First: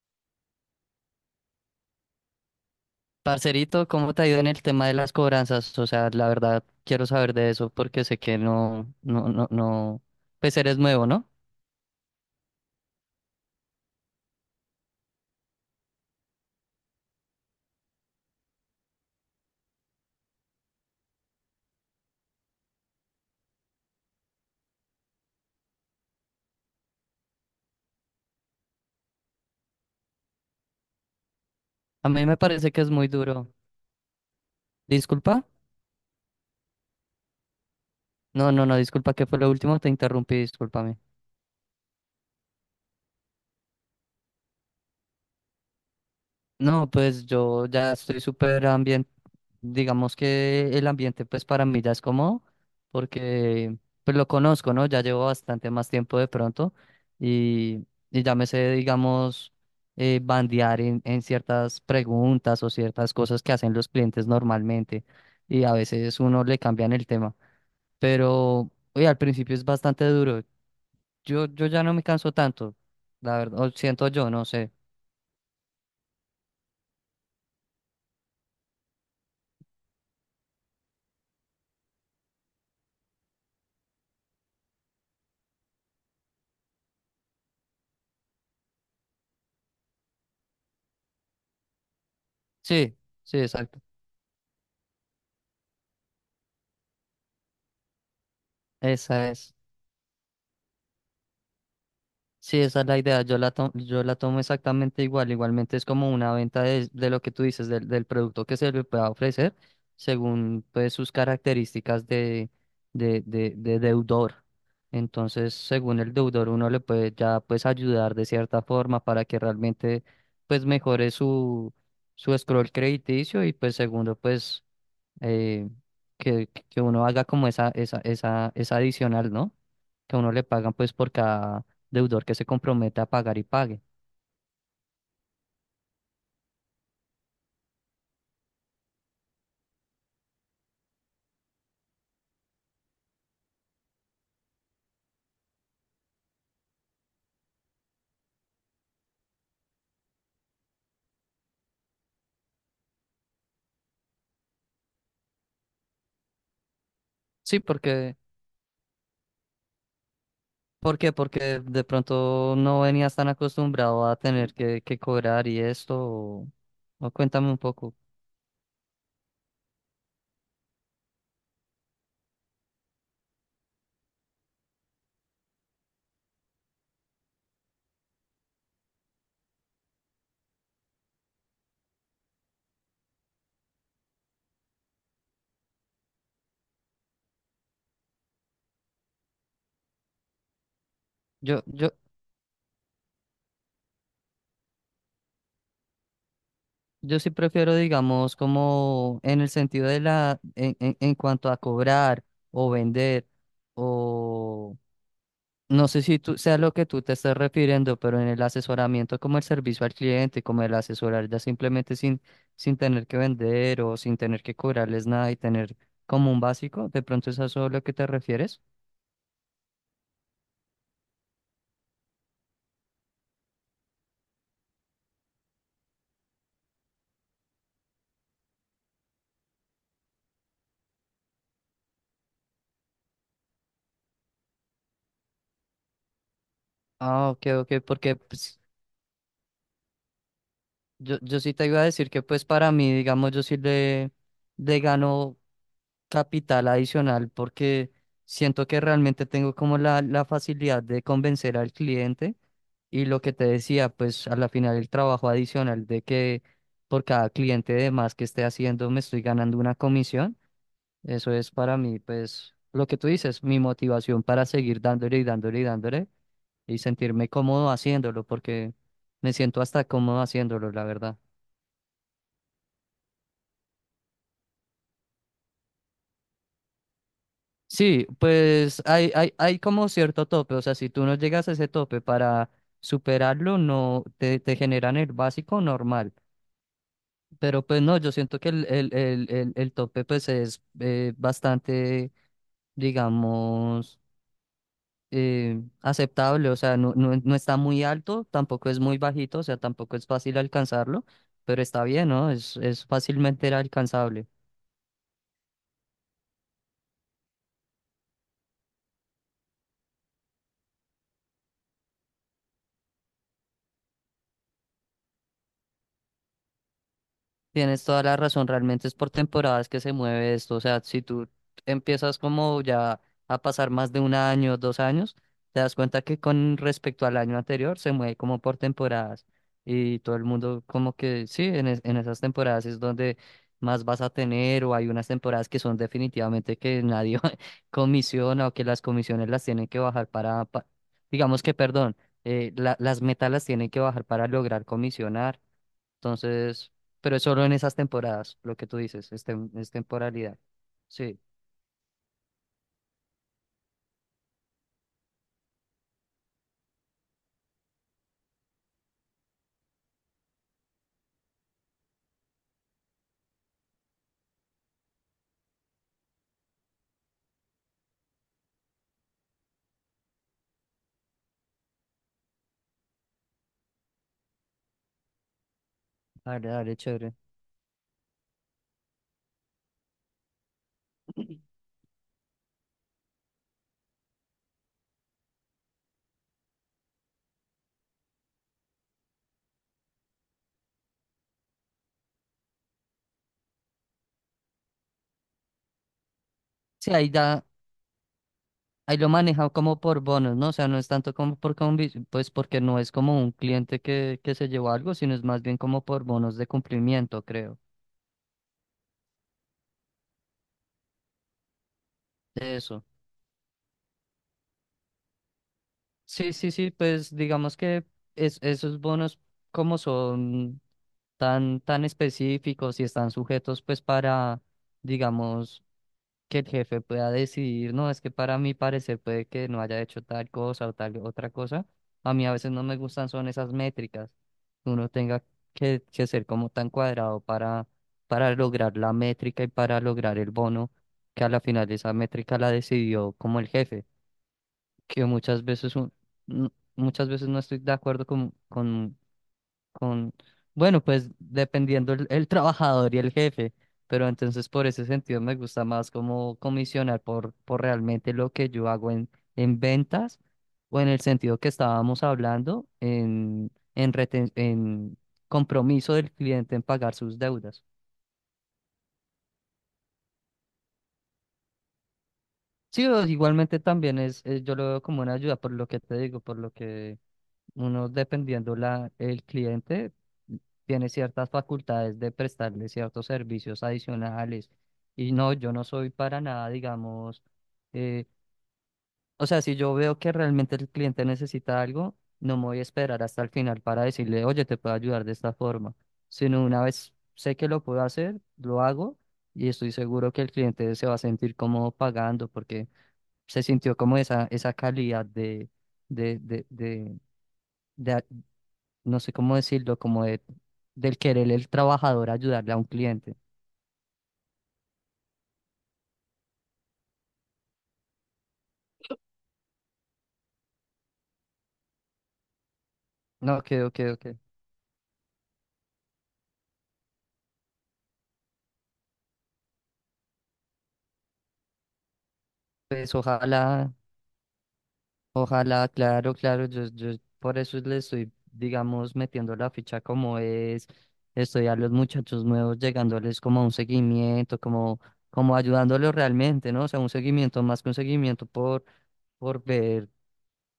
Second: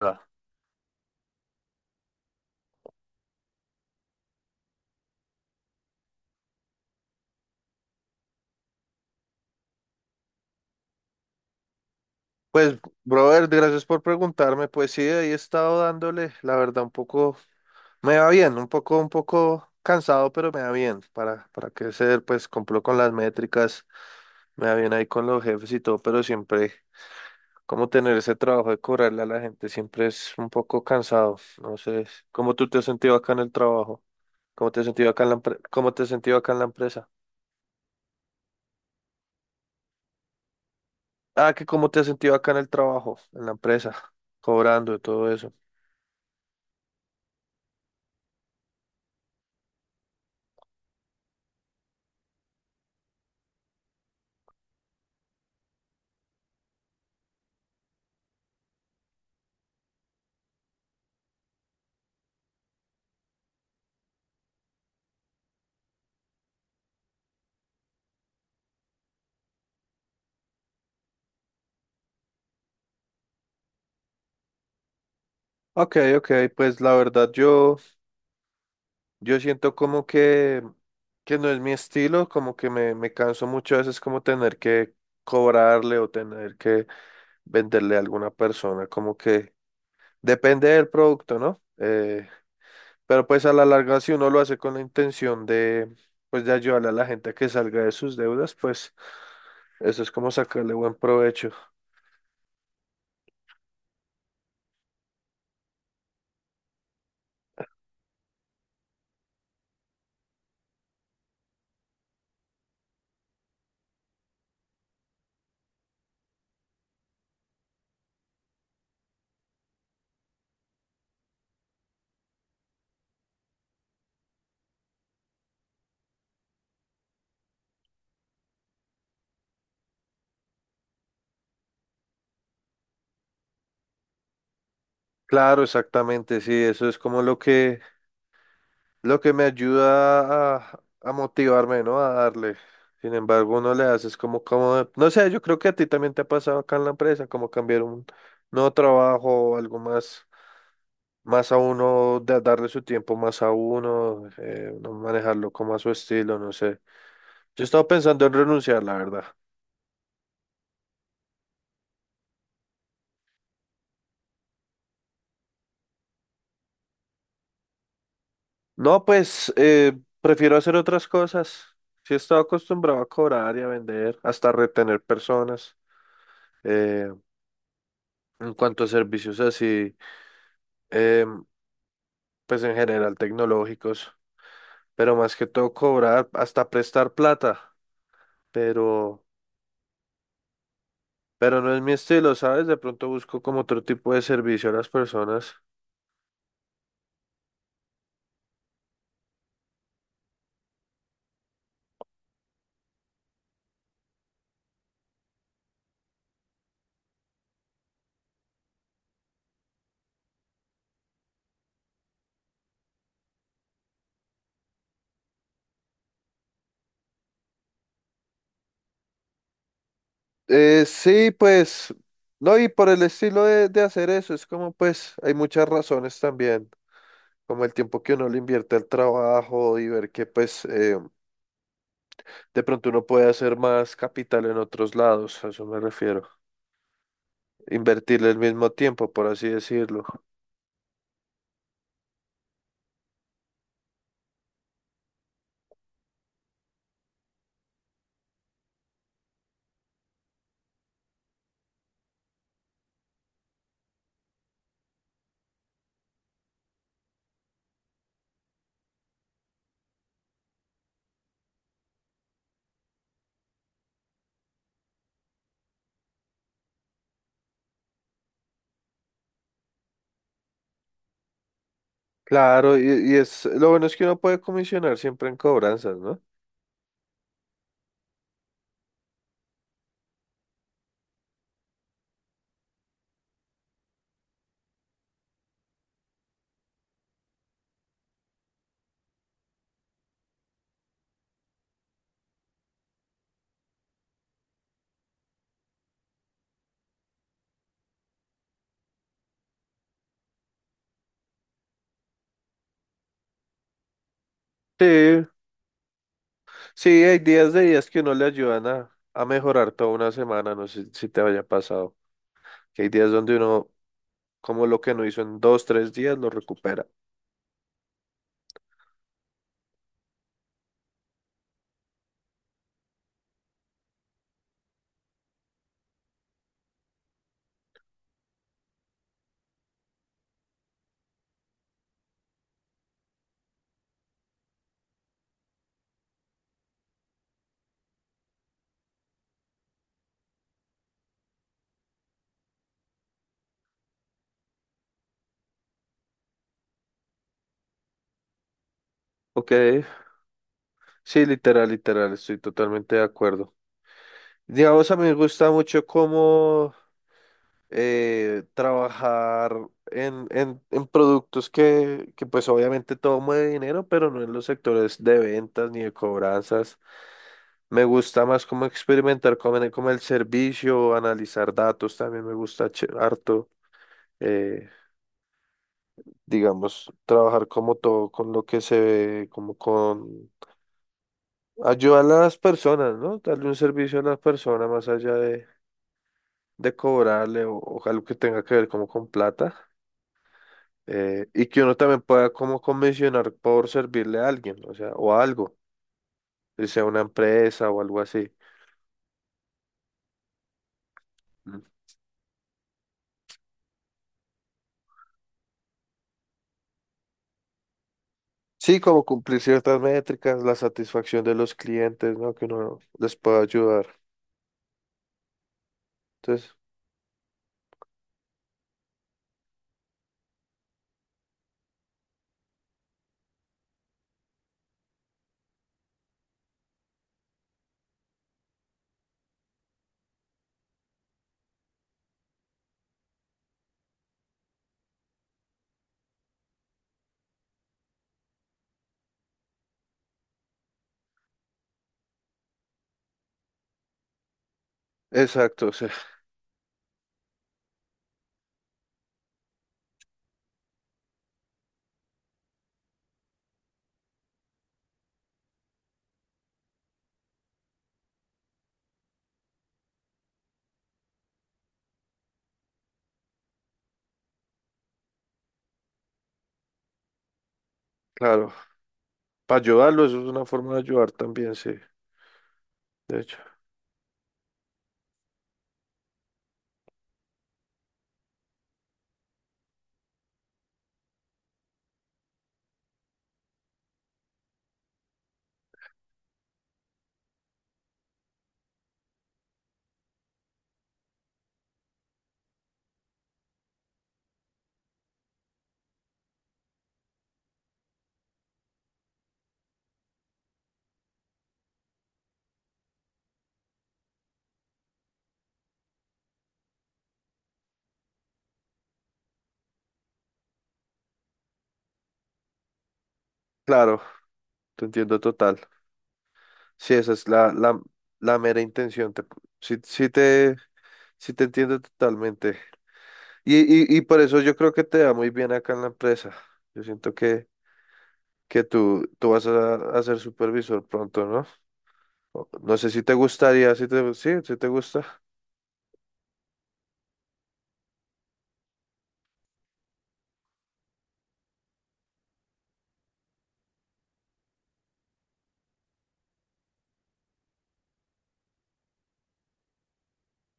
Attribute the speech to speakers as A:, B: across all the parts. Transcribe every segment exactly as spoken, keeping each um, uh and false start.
A: Va.
B: Parcerito, ¿cómo te ha ido en el tema de las cobranzas? O sea, la verdad quiero saber de eso porque sé que no, no, no, no, pues eres nuevo, ¿no?
A: Pues, brother, gracias por preguntarme. Pues sí, ahí he estado dándole, la verdad, un poco, me va bien, un poco, un poco cansado, pero me va bien. Para, para qué ser, pues cumplo con las métricas, me va bien ahí con los jefes y todo, pero siempre, como tener ese trabajo de cobrarle a la gente, siempre es un poco cansado. No sé,
B: A mí me
A: ¿cómo tú
B: parece
A: te
B: que
A: has
B: es muy
A: sentido acá en el
B: duro.
A: trabajo? ¿Cómo te has sentido acá en la
B: ¿Disculpa?
A: empre- ¿Cómo te has sentido acá en la empresa?
B: No, no, no, disculpa, ¿qué fue lo último? Te interrumpí, discúlpame.
A: Ah, que cómo te has sentido acá en el trabajo, en la empresa, cobrando y todo eso.
B: No, pues yo ya estoy súper ambiente, digamos que el ambiente pues para mí ya es cómodo, porque pues lo conozco, ¿no? Ya llevo bastante más tiempo de pronto y, y ya me sé, digamos, eh, bandear en, en ciertas preguntas o ciertas cosas que hacen los clientes normalmente y a veces uno le cambian el tema, pero oye, al principio es bastante duro. Yo, yo ya no me canso tanto, la verdad, o siento yo, no sé.
A: Ok, ok, pues la verdad yo, yo siento como que, que no es mi estilo, como que me, me canso mucho a veces como tener que cobrarle o tener que venderle a alguna persona, como que depende del producto, ¿no? Eh,
B: Sí,
A: pero
B: sí,
A: pues a la
B: exacto.
A: larga si uno lo hace con la intención de, pues de ayudarle a la gente a que salga de sus deudas, pues
B: Esa es.
A: eso es como sacarle buen provecho.
B: Sí, esa es la idea. Yo la tomo, yo la tomo exactamente igual. Igualmente es como una venta de, de lo que tú dices, del, del producto que se le pueda ofrecer según pues sus características de, de, de, de deudor. Entonces, según el deudor, uno le puede ya pues ayudar de cierta forma para que realmente pues mejore su, su scroll crediticio y pues segundo pues eh, que, que uno haga como esa, esa, esa, esa adicional, ¿no? Que a uno le pagan pues por cada deudor que se compromete a pagar y pague.
A: Claro, exactamente, sí, eso es como lo que... Lo que me ayuda a, a motivarme, ¿no? A darle. Sin embargo, uno le haces como, como, no sé, yo creo que a ti también te ha pasado acá en la empresa, como cambiar un nuevo trabajo o algo más, más a uno, de darle su tiempo más a uno, eh, no manejarlo como a su estilo, no sé.
B: Sí,
A: Yo estaba
B: porque,
A: pensando en renunciar, la verdad.
B: ¿por qué? Porque de pronto no venías tan acostumbrado a tener que, que cobrar y esto, o, o cuéntame un poco.
A: No, pues eh, prefiero hacer otras cosas. Sí he estado acostumbrado a cobrar y a vender, hasta retener personas. eh, en cuanto a servicios así. em, pues en general tecnológicos, pero más que todo cobrar, hasta prestar plata, pero, pero
B: Yo,
A: no es
B: yo,
A: mi estilo, ¿sabes? De pronto busco como otro tipo de servicio a las personas.
B: yo sí prefiero, digamos, como en el sentido de la, en, en, en cuanto a cobrar o vender o No sé si tú sea lo que tú te estás refiriendo, pero en el asesoramiento como el servicio al cliente, como el asesorar ya simplemente sin, sin tener que vender o sin tener que cobrarles nada y tener como un básico, ¿de pronto es a eso lo que te refieres?
A: Eh, sí, pues, no, y por el estilo de, de hacer eso, es como pues hay muchas razones también, como el tiempo que uno le invierte al trabajo y ver que pues eh, de pronto uno puede hacer más capital en otros lados, a eso me refiero,
B: Ah, ok, ok, porque
A: invertirle el
B: pues,
A: mismo tiempo, por así decirlo.
B: yo, yo sí te iba a decir que pues para mí, digamos, yo sí le, le gano. Capital adicional porque siento que realmente tengo como la, la facilidad de convencer al cliente y lo que te decía, pues a la final el trabajo adicional de que por cada cliente de más que esté haciendo me estoy ganando una comisión, eso es para mí pues lo que tú dices, mi motivación para seguir dándole y dándole y dándole y sentirme cómodo haciéndolo porque me siento hasta cómodo haciéndolo, la verdad.
A: Claro, y, y es lo bueno es que uno puede comisionar siempre en cobranzas, ¿no?
B: Sí, pues hay, hay, hay como cierto tope, o sea, si tú no llegas a ese tope para superarlo, no te, te generan el básico normal, pero pues no, yo siento que el, el, el, el, el tope pues es eh, bastante, digamos, eh, aceptable, o sea, no, no, no está muy alto, tampoco es muy bajito, o sea, tampoco es fácil alcanzarlo, pero está bien, ¿no? Es, es fácilmente alcanzable.
A: Sí, sí, hay días de días que uno le ayudan a, a mejorar toda una semana, no sé si te haya pasado, que hay días donde uno, como lo que no hizo en dos, tres días, lo recupera.
B: Tienes toda la razón, realmente es por temporadas que se mueve esto, o sea, si tú empiezas como ya a pasar más de un año, dos años, te das cuenta que con respecto al año anterior se mueve como por temporadas y todo el mundo como que sí, en, es- en esas temporadas es donde más vas a tener o hay unas temporadas que son definitivamente que nadie comisiona o que las comisiones las tienen que bajar para, pa- digamos que, perdón, eh, la- las metas las tienen que bajar para lograr comisionar. Entonces, pero es solo en esas temporadas, lo que tú dices, es, tem-
A: Ok,
B: es temporalidad. Sí,
A: sí, literal, literal, estoy totalmente de acuerdo. Digamos, a mí me gusta mucho cómo eh, trabajar en, en, en productos que, que pues obviamente todo mueve dinero, pero no en los sectores de ventas ni de cobranzas. Me gusta más como experimentar como en- como el servicio, analizar datos, también me gusta che- harto, eh,
B: dale, dale,
A: digamos,
B: chévere.
A: trabajar como todo con lo que se ve, como con ayudar a las personas, ¿no? Darle un servicio a las personas más allá de, de cobrarle o o algo que tenga que ver como con plata. Eh, y que uno también pueda como convencionar por servirle a alguien, o sea, o a algo, si sea
B: Sí,
A: una
B: ahí da,
A: empresa o algo así.
B: ahí lo maneja como por bonos, ¿no? O sea, no es tanto como por
A: Mm.
B: convi- pues porque no es como un cliente que, que se llevó algo, sino es más bien como por bonos de cumplimiento, creo.
A: Sí, como cumplir ciertas métricas, la satisfacción de los clientes, ¿no? Que uno
B: Eso.
A: les pueda ayudar.
B: Sí, sí,
A: Entonces,
B: sí, pues digamos que es, esos bonos como son tan, tan específicos y están sujetos pues para, digamos, que el jefe pueda decidir, no, es que para mi parecer puede que no haya hecho tal cosa o tal otra cosa. A mí a veces no me gustan son esas métricas, que uno tenga que, que ser como tan cuadrado para, para lograr la métrica y para lograr el bono, que a la final esa métrica la decidió como el jefe, que muchas
A: exacto, o
B: veces,
A: sea,
B: un- n- muchas veces no estoy de acuerdo con, con con, bueno, pues dependiendo el, el trabajador y el jefe, pero entonces por ese sentido me gusta más como comisionar por, por realmente lo que yo hago en, en ventas o en el sentido que estábamos hablando en, en, reten- en compromiso del cliente en pagar sus deudas.
A: claro, para ayudarlo, eso es una forma de ayudar también, sí,
B: Sí, o
A: de hecho.
B: igualmente también es, es- yo lo veo como una ayuda por lo que te digo, por lo que Uno, dependiendo la, el cliente, tiene ciertas facultades de prestarle ciertos servicios adicionales. Y no, yo no soy para nada, digamos, eh, o sea, si yo veo que realmente el cliente necesita algo, no me voy a esperar hasta el final para decirle, oye, te puedo ayudar de esta forma, sino una vez sé que lo puedo hacer, lo hago y estoy seguro que el cliente se va a sentir cómodo pagando porque se sintió como esa, esa calidad de, de, de, de, de, no sé cómo decirlo, como de, del querer el trabajador ayudarle a un cliente.
A: Claro, te entiendo total. Sí, esa es la, la, la mera intención. Te, sí, sí te, sí te entiendo totalmente.
B: No,
A: Y,
B: que, ok,
A: y, y
B: ok.
A: por eso yo creo que te da muy bien acá en la empresa. Yo siento que que tú, tú vas a, a ser supervisor pronto, ¿no? O- No sé
B: Pues
A: si te
B: ojalá,
A: gustaría, si te, sí, si te gusta.
B: ojalá, claro, claro, yo, yo por eso le estoy, digamos, metiendo la ficha como es, estoy a los muchachos nuevos, llegándoles como a un seguimiento, como, como ayudándolos realmente, ¿no? O sea, un seguimiento más que un seguimiento por, por ver.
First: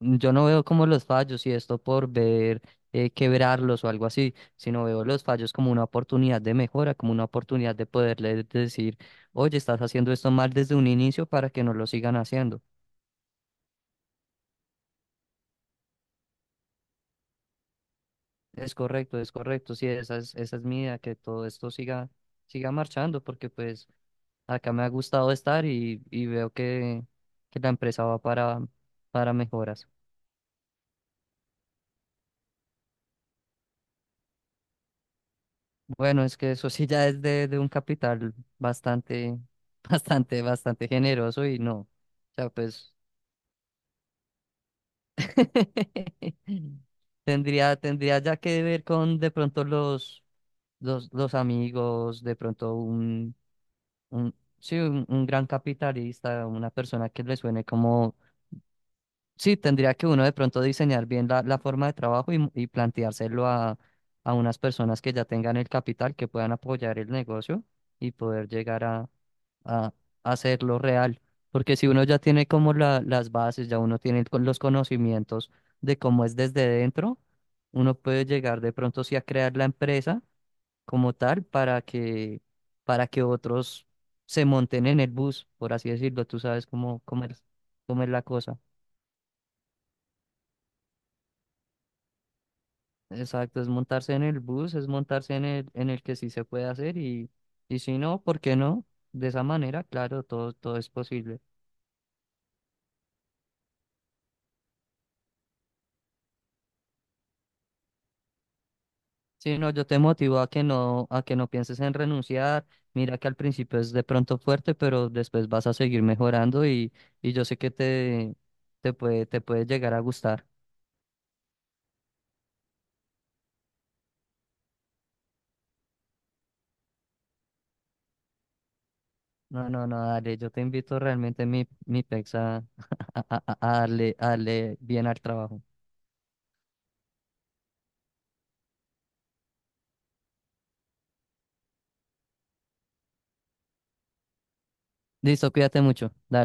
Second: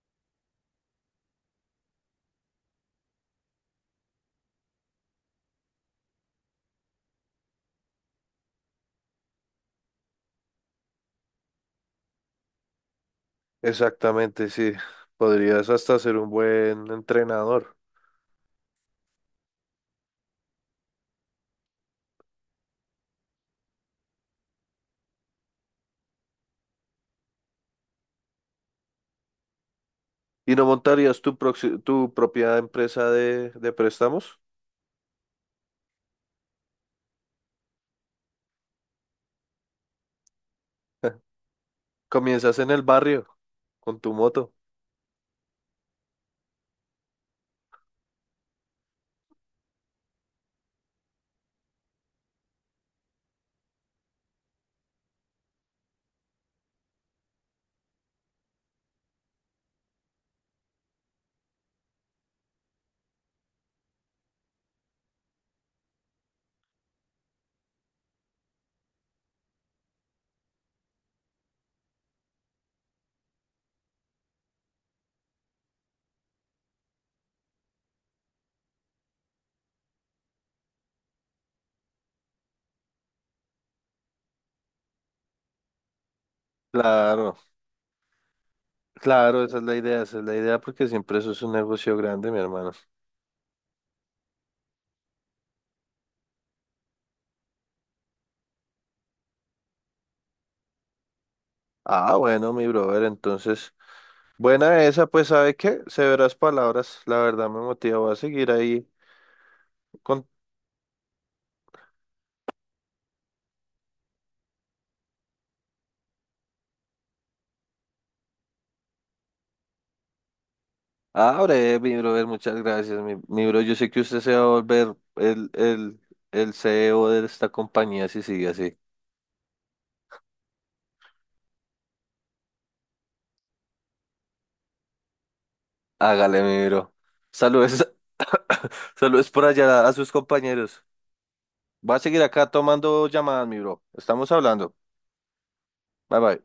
B: Yo no veo como los fallos y esto por ver eh, quebrarlos o algo así, sino veo los fallos como una oportunidad de mejora, como una oportunidad de poderle decir, oye, estás haciendo esto mal desde un inicio para que no lo sigan haciendo.
A: Exactamente, sí. Podrías hasta ser un buen entrenador.
B: Es correcto, es correcto. Sí, esa es, esa es mi idea, que todo esto siga, siga marchando, porque pues acá me ha gustado estar y, y veo que, que la empresa va para, para mejoras.
A: ¿Y no montarías tu, proxi- tu propia empresa de, de préstamos?
B: Bueno, es que eso sí ya es de, de un capital bastante, bastante, bastante generoso y no. O sea,
A: Comienzas en el
B: pues
A: barrio con tu moto.
B: tendría, tendría ya que ver con de pronto los, los, los amigos, de pronto un, un, sí, un, un gran capitalista, una persona que le suene como, sí, tendría que uno de pronto diseñar bien la, la forma de trabajo y, y planteárselo a, a unas personas que ya tengan el capital, que puedan apoyar el negocio y poder llegar a a a hacerlo real. Porque si uno ya tiene como la- las bases, ya uno tiene con- los conocimientos de cómo es desde dentro, uno puede llegar de pronto sí a crear la empresa como tal para que, para que otros se monten en el bus, por así decirlo. Tú sabes cómo, cómo
A: Claro,
B: es, cómo es la cosa.
A: claro, esa es la idea, esa es la idea porque siempre eso es un negocio grande, mi hermano.
B: Exacto, es montarse en el bus, es montarse en el, en el que sí se puede hacer y, y si no, ¿por qué no? De esa manera, claro, todo, todo es posible.
A: Ah, bueno, mi brother, entonces, buena esa, pues, ¿sabe qué? Severas palabras, la verdad me motiva, voy a seguir ahí
B: Sí, no, yo te
A: con.
B: motivo a que no, a que no pienses en renunciar. Mira que al principio es de pronto fuerte, pero después vas a seguir mejorando y, y yo sé que te, te puede, te puede llegar a gustar.
A: Ah, breve, mi brother, muchas gracias, mi, mi bro. Yo sé que usted se va a volver el, el, el C E O de esta compañía si sigue así.
B: No, no, no, dale, yo te invito realmente mi, mi pex a, a, a a darle, a darle bien al trabajo.
A: Hágale, mi bro. Saludos, saludos por allá a sus compañeros. Va a seguir acá tomando llamadas, mi bro. Estamos hablando.
B: Listo, cuídate mucho.
A: Bye bye.
B: Dale.